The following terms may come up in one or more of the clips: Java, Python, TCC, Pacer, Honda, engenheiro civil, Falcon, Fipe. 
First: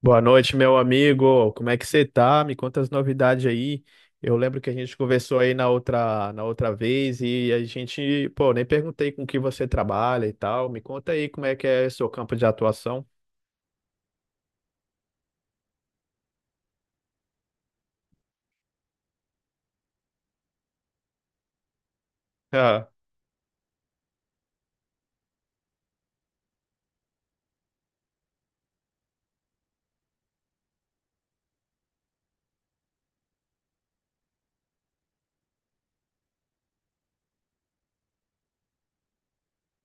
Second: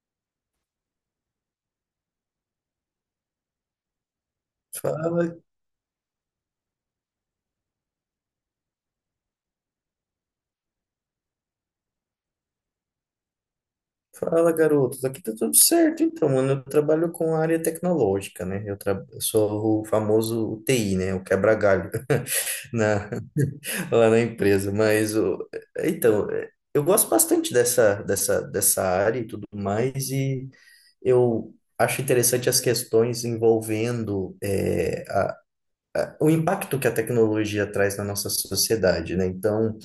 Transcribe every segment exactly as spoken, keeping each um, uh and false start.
Boa noite, meu amigo. Como é que você tá? Me conta as novidades aí. Eu lembro que a gente Fala, conversou aí na outra, na outra vez e a gente, pô, nem perguntei com que você trabalha e tal. Me conta aí como é que é seu campo de atuação. fala, garotos. Aqui tá tudo certo, então, mano. Eu trabalho com a área tecnológica, né? Eu, tra... eu sou o famoso T I, né? O quebra-galho Ah. na... lá na empresa. Mas, o... então, é, eu gosto bastante dessa, dessa, dessa área e tudo mais, e eu acho interessante as questões envolvendo é, a- a- o impacto que a tecnologia traz na nossa sociedade, né? Então,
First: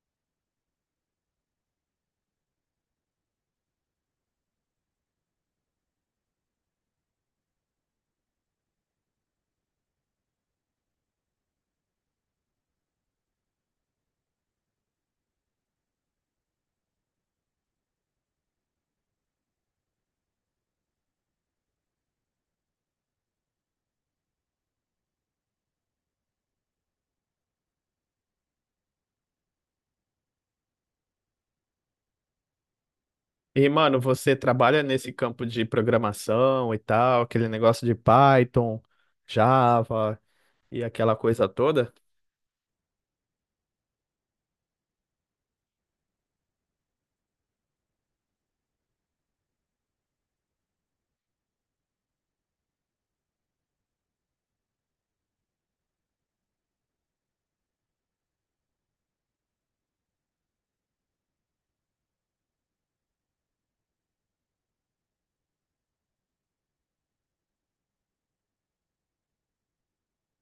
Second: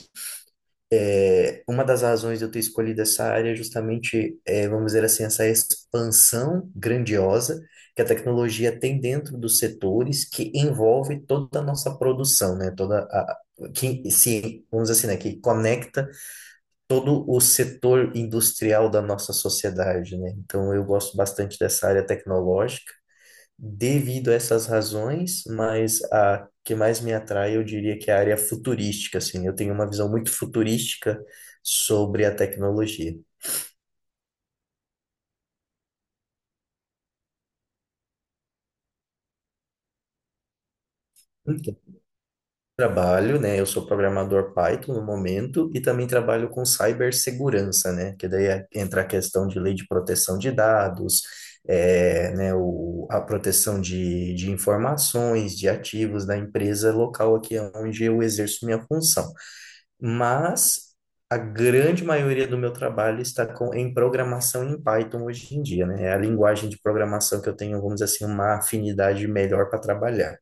É, uma das razões de eu ter escolhido essa área é justamente, é, vamos dizer assim, essa expansão grandiosa que a tecnologia tem dentro dos setores que envolve toda a nossa produção, né? Toda a, que se, vamos dizer assim, né? Que conecta todo o setor industrial da nossa sociedade, né? Então, eu gosto bastante dessa área tecnológica devido a essas razões, mas a que mais me atrai, eu diria que é a área futurística, assim. Eu tenho uma visão muito futurística sobre a tecnologia. E, mano, você trabalha nesse campo de programação e tal, aquele negócio de Python, Java e aquela coisa Então, toda? trabalho, né? Eu sou programador Python no momento e também trabalho com cibersegurança, né? Que daí é- entra a questão de lei de proteção de dados, é, né? O, a proteção de, de informações, de ativos da empresa local aqui onde eu exerço minha função, mas a grande maioria do meu trabalho está com, em programação em Python hoje em dia, né? É a linguagem de programação que eu tenho, vamos dizer assim, uma afinidade melhor para trabalhar.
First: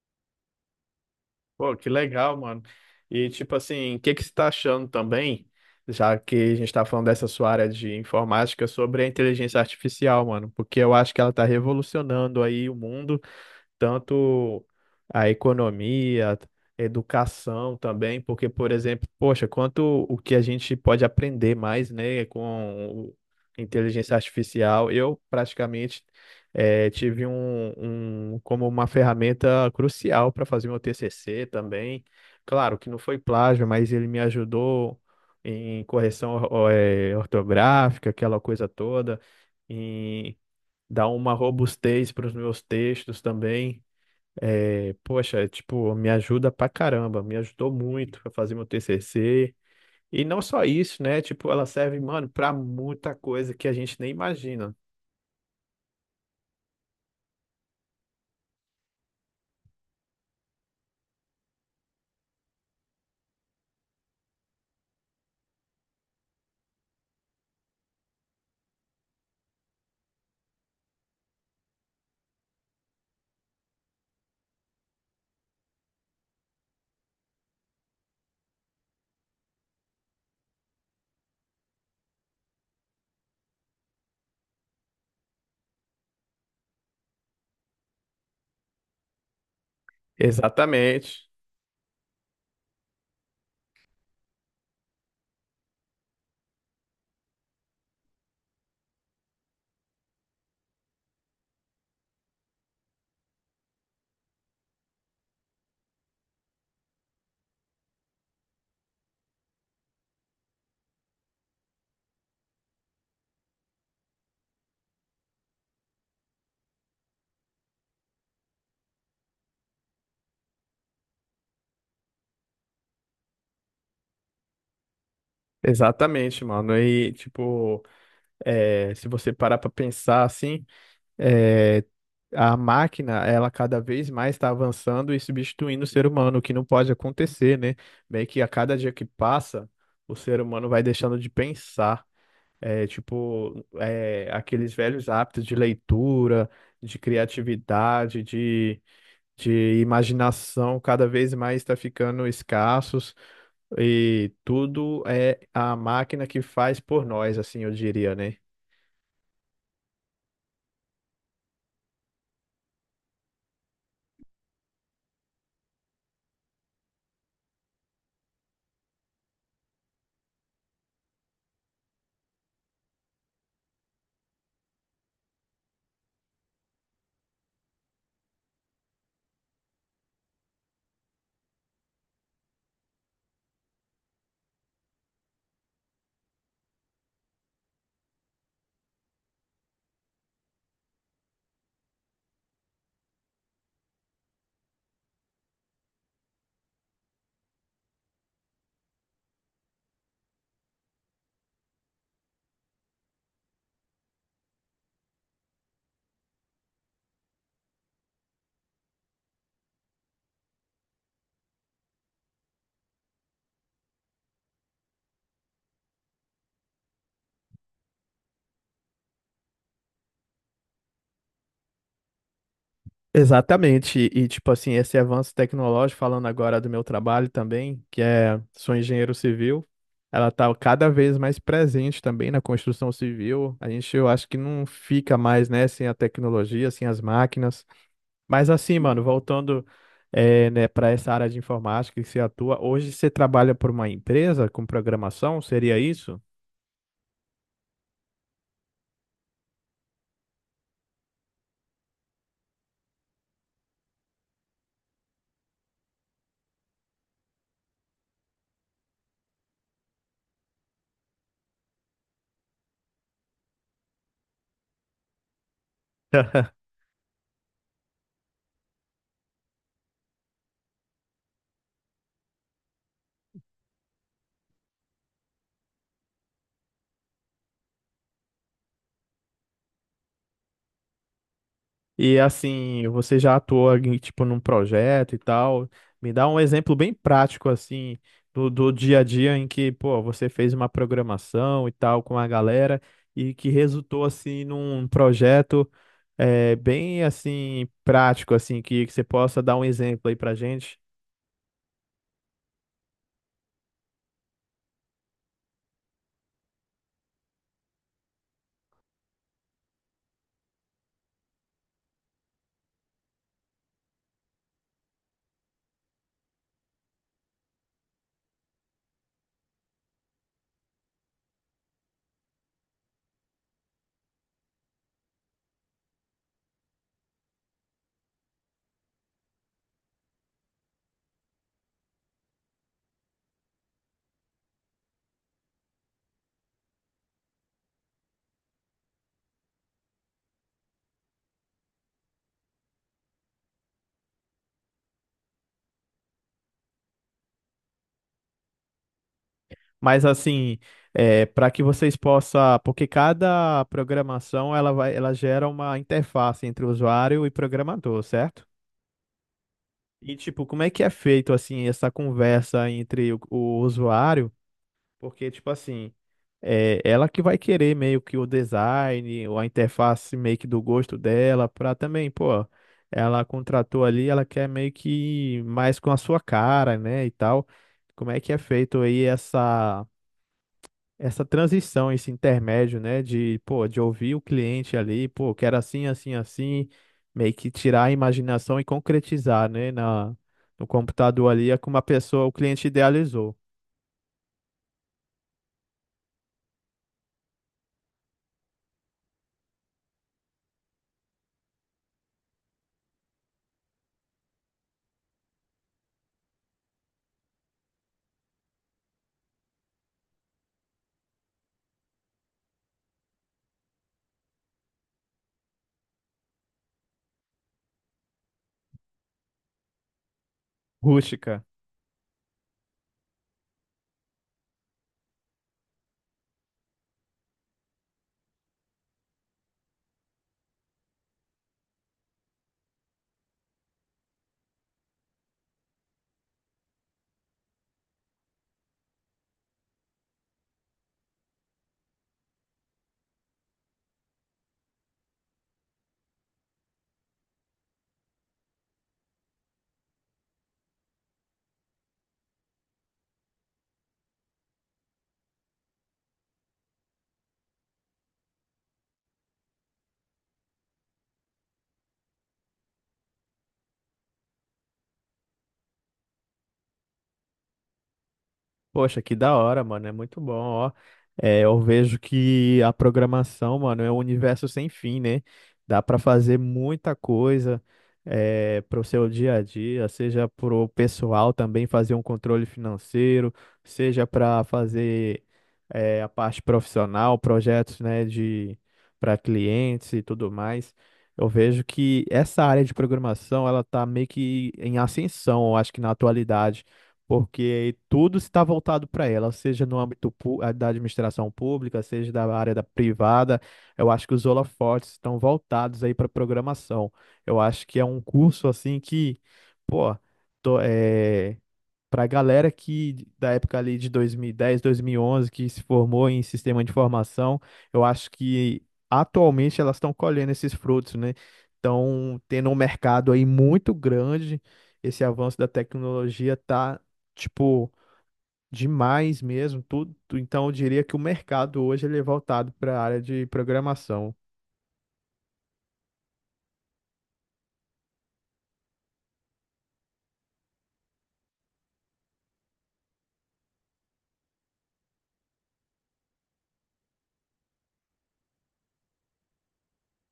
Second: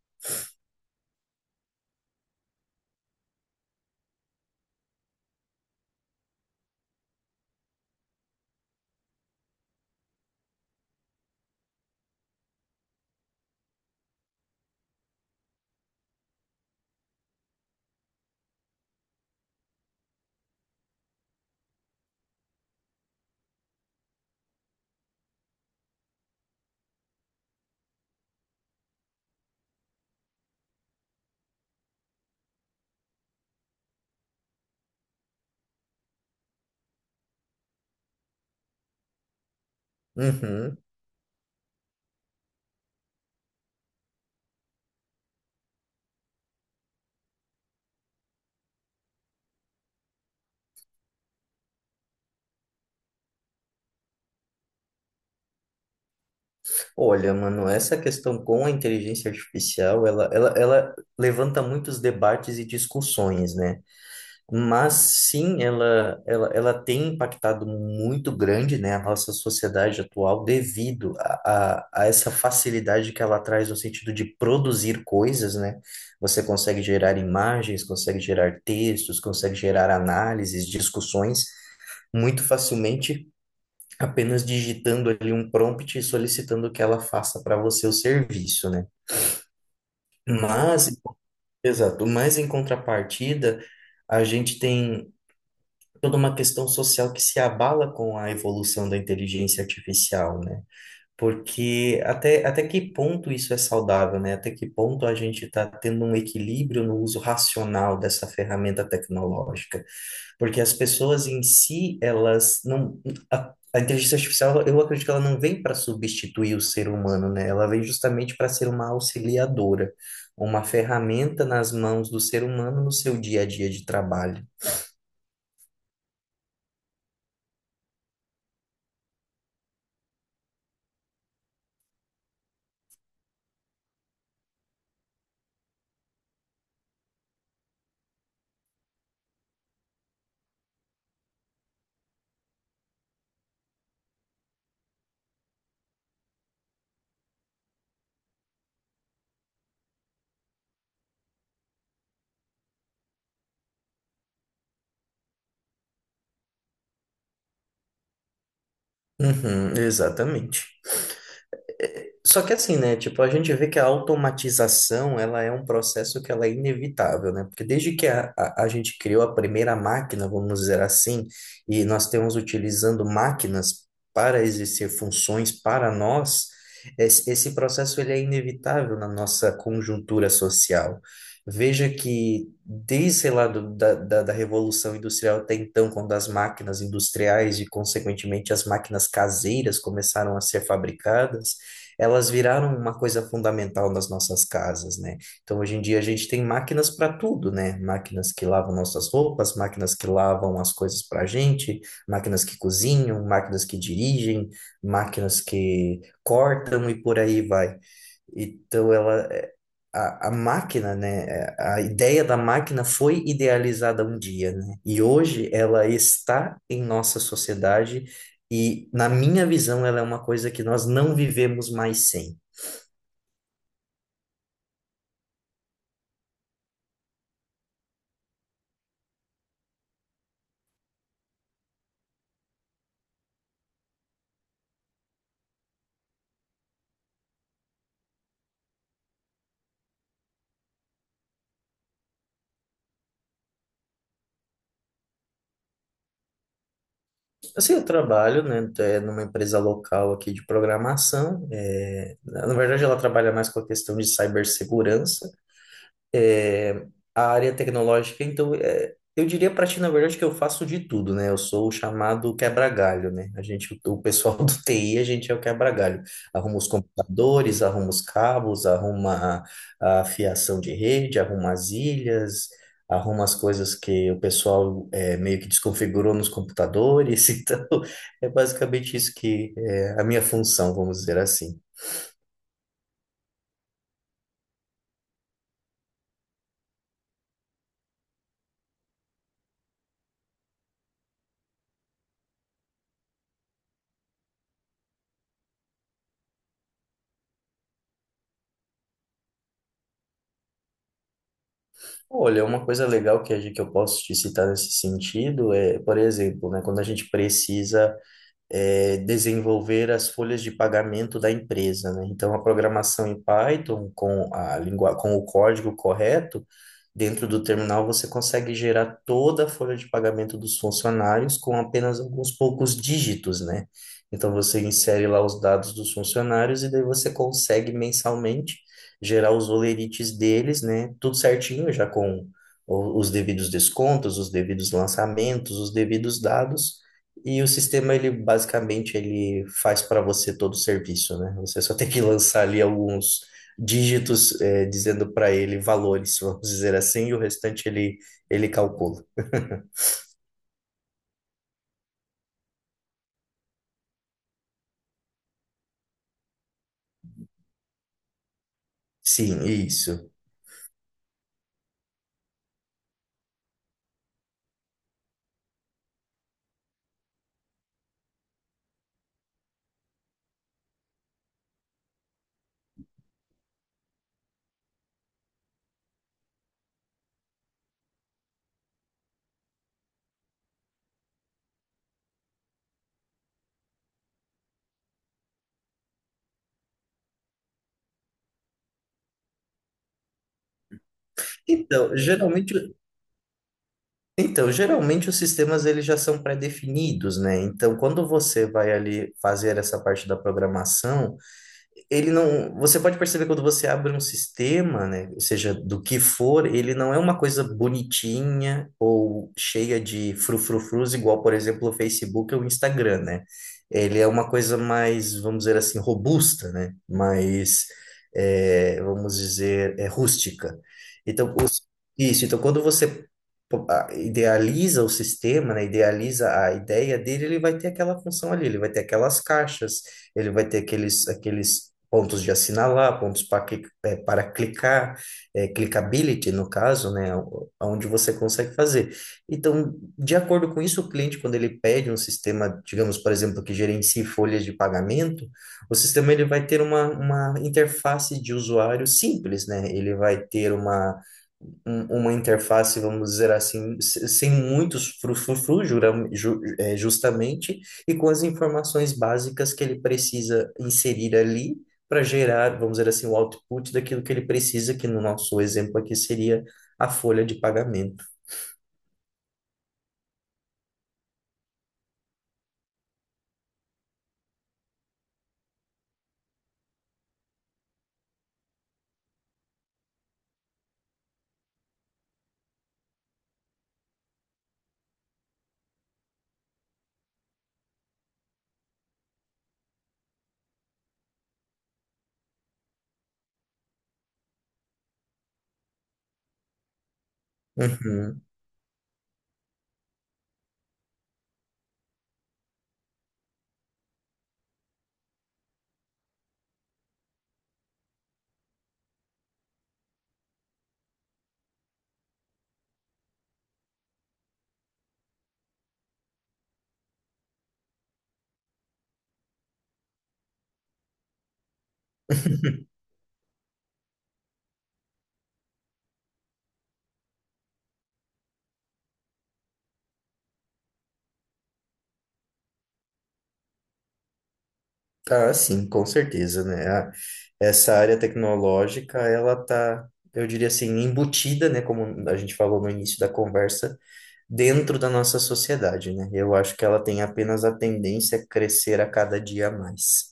Pô, que legal, mano. E tipo assim, o que que você está achando também, já que a gente está falando dessa sua área de informática, sobre a inteligência artificial, mano? Porque eu acho que ela está revolucionando aí o mundo, tanto a economia, a educação também, porque, por exemplo, poxa, quanto o que a gente pode aprender mais, né, com o- inteligência artificial. Eu praticamente eh, tive um, um como uma ferramenta crucial para fazer meu T C C também. Claro que não foi plágio, mas ele me ajudou em correção or- eh, ortográfica, aquela coisa toda, em Uhum. dar uma robustez para os meus textos também. E, poxa, é, tipo, me ajuda pra caramba, me ajudou muito pra fazer meu T C C. E não só isso, né? Tipo, ela serve, mano, pra muita coisa que a gente nem imagina. Olha, mano, essa questão com a inteligência artificial, ela, ela, ela levanta muitos debates e discussões, né? Mas sim, ela, ela, ela tem impactado muito grande, né, a nossa sociedade atual devido a, a, a essa facilidade que ela traz no sentido de produzir coisas, né? Você consegue gerar imagens, consegue gerar textos, consegue gerar análises, discussões muito facilmente, apenas digitando ali um prompt e solicitando que ela faça para você o serviço, né? Mas, Exatamente. exato, mas em contrapartida, a gente tem toda uma questão social que se abala com a evolução da inteligência artificial, né? Porque até, até que ponto isso é saudável, né? Até que ponto a gente está tendo um equilíbrio no uso racional dessa ferramenta tecnológica? Porque as pessoas em si, elas não. A, a inteligência artificial, eu acredito que ela não vem para substituir o ser humano, né? Ela vem justamente para ser uma auxiliadora, uma ferramenta nas mãos do ser humano no seu dia a dia de trabalho. Exatamente, mano. E, tipo, é, se você parar pra pensar assim, é, a máquina, ela cada vez mais está avançando e substituindo o ser humano, o que não pode acontecer, né? Meio que a cada dia que passa, o ser humano vai deixando de pensar. É, tipo, é, aqueles velhos hábitos de leitura, de criatividade, de, de imaginação, cada vez mais está ficando escassos, e tudo é a máquina que faz por nós, assim, eu diria, né? Uhum, exatamente. Só que assim, né? Tipo, a gente vê que a automatização, ela é um processo que ela é inevitável, né? Porque desde que a, a, a gente criou a primeira máquina, vamos dizer assim, e nós temos utilizando máquinas para exercer funções para nós, esse, esse processo ele é inevitável na nossa conjuntura social. Veja que desde, sei lá, do, da, da, da Revolução Industrial até então, quando as máquinas industriais e, consequentemente, as máquinas caseiras começaram a ser fabricadas, elas viraram uma coisa fundamental nas nossas casas, né? Então, hoje em dia, a gente tem máquinas para tudo, né? Máquinas que lavam nossas roupas, máquinas que lavam as coisas para a gente, máquinas que cozinham, máquinas que dirigem, máquinas que cortam e por aí vai. Então, ela, é, a, a máquina, né? é, A ideia da máquina foi idealizada um dia, né? E hoje ela está em nossa sociedade. E, na minha visão, ela é uma coisa que nós não vivemos mais sem. Exatamente, e tipo assim, esse avanço tecnológico, falando agora do meu trabalho também, que é, sou engenheiro civil, ela está cada vez mais presente também na construção civil. A gente, eu acho que não fica mais, né, sem a tecnologia, sem as máquinas. Mas assim, mano, voltando, é, né, para essa área de informática que você atua, hoje você trabalha por uma empresa com programação, seria isso? Assim, eu trabalho, né, é, numa empresa local aqui de programação. é, na na verdade, ela trabalha mais com a questão de cibersegurança é, a área tecnológica, então, é, eu diria para ti, na verdade, que eu faço de tudo, né? Eu sou o chamado quebra-galho, né? A gente, o pessoal do T I, a gente é o quebra-galho. Arruma os computadores, arruma os cabos, arruma a, a fiação de rede, arruma as ilhas, arruma as coisas que o pessoal é, meio que desconfigurou nos computadores. Então, é basicamente isso que é a minha função, vamos dizer assim. E assim, você já atuou em, tipo, num projeto e tal? Me dá um exemplo bem prático assim do, do dia a dia em que, pô, você fez uma programação e tal com a galera e que resultou assim num projeto, é, bem assim prático assim que, que você possa dar um exemplo aí pra gente. Olha, uma coisa legal que, a gente- que eu posso te citar nesse sentido é, por exemplo, né, quando a gente precisa é, desenvolver as folhas de pagamento da empresa, né? Então, a programação em Python com a língua, com o código correto, dentro do terminal você consegue gerar toda a folha de pagamento dos funcionários com apenas alguns poucos dígitos, né? Então, você insere lá os dados dos funcionários e daí você consegue mensalmente gerar os olerites deles, né? Tudo certinho, já com o- os devidos descontos, os devidos lançamentos, os devidos dados e o sistema, ele basicamente ele faz para você todo o serviço, né? Você só tem que lançar ali alguns dígitos, eh, dizendo para ele valores, vamos dizer assim, e o restante ele, ele calcula. Mas assim, é, para que vocês possam, porque cada programação, ela vai, ela gera uma interface entre o usuário e programador, certo? Sim, isso. E, tipo, como é que é feito, assim, essa conversa entre o, o usuário? Porque, tipo assim, é ela que vai querer meio que o design ou a interface meio que do gosto dela, pra também, pô, ela contratou ali, ela quer meio que mais com a sua cara, né, e tal. Como é que é feito aí essa essa transição, esse intermédio, né, de, pô, de ouvir o cliente ali, pô, quero assim, assim, assim, meio que tirar a imaginação e concretizar, né, na, no computador ali, é como a Então, pessoa, o geralmente, cliente idealizou. então, geralmente os sistemas eles já são pré-definidos, né? Então, quando você vai ali fazer essa parte da programação, ele não, você pode perceber quando você abre um sistema, né, ou seja, do que for, ele não é uma coisa bonitinha ou cheia de frufrufrus, igual, por exemplo, o Facebook ou o Instagram, né? Ele é uma coisa mais, vamos dizer assim, robusta, né? Mais, é, vamos dizer, é rústica. Então, Rústica. os- isso. Então, quando você po- a- idealiza o sistema, né, idealiza a ideia dele, ele vai ter aquela função ali, ele vai ter aquelas caixas, ele vai ter aqueles, aqueles pontos de assinalar, pontos para, cli- é, para clicar, é, clickability no caso, né, o- onde você consegue fazer. Então, de acordo com isso, o cliente, quando ele pede um sistema, digamos, por exemplo, que gerencie folhas de pagamento, o sistema ele vai ter uma, uma interface de usuário simples, né? Ele vai ter uma um- uma interface, vamos dizer assim, se- sem muitos frufru, justamente e com as informações básicas que ele precisa inserir ali para gerar, vamos dizer assim, o output daquilo que ele precisa, que no nosso exemplo aqui seria a folha de pagamento. Poxa, que da hora, mano. É muito bom, ó. É, eu vejo que a programação, mano, é um universo sem fim, né? Dá pra fazer muita coisa, é, para o seu dia a dia, seja pro pessoal também fazer um controle financeiro, seja para fazer, é, a parte profissional, projetos, né, de, para clientes e tudo mais. Eu vejo que essa área de programação, ela tá meio que em ascensão, eu acho que na atualidade, porque tudo Uhum. está voltado para ela, seja no âmbito pu- ah, da administração pública, seja da área da privada. Eu acho que os holofotes estão voltados aí para programação. Eu acho que é um curso assim que, pô, para a galera que da época ali de dois mil e dez, onze, que se formou em sistema de informação, eu acho que atualmente elas estão colhendo esses frutos, né? Estão tendo um mercado aí muito grande. Esse avanço da tecnologia tá, tipo, demais mesmo, tudo. Então eu diria que o mercado hoje ele é voltado para a área de programação. Ah, sim, com certeza, né? A- essa área tecnológica, ela tá, eu diria assim, embutida, né, como a gente falou no início da conversa, dentro da nossa sociedade, né? Eu acho que ela tem apenas a tendência a crescer a cada dia a mais.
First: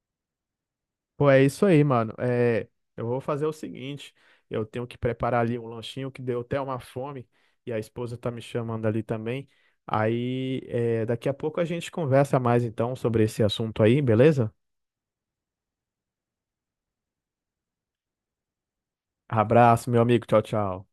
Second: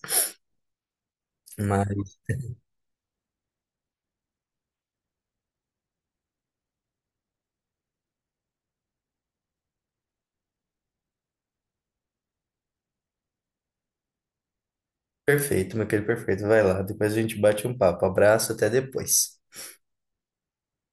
Pô, é isso aí, mano. Mas É, eu vou fazer o seguinte, eu tenho que preparar ali um lanchinho que deu até uma fome, e a esposa tá me chamando ali também. Aí, é, daqui a pouco a gente conversa mais então sobre esse assunto aí, beleza? perfeito, meu querido, perfeito. Vai lá, depois a gente bate um papo. Abraço, até depois. Abraço, meu amigo. Tchau, tchau.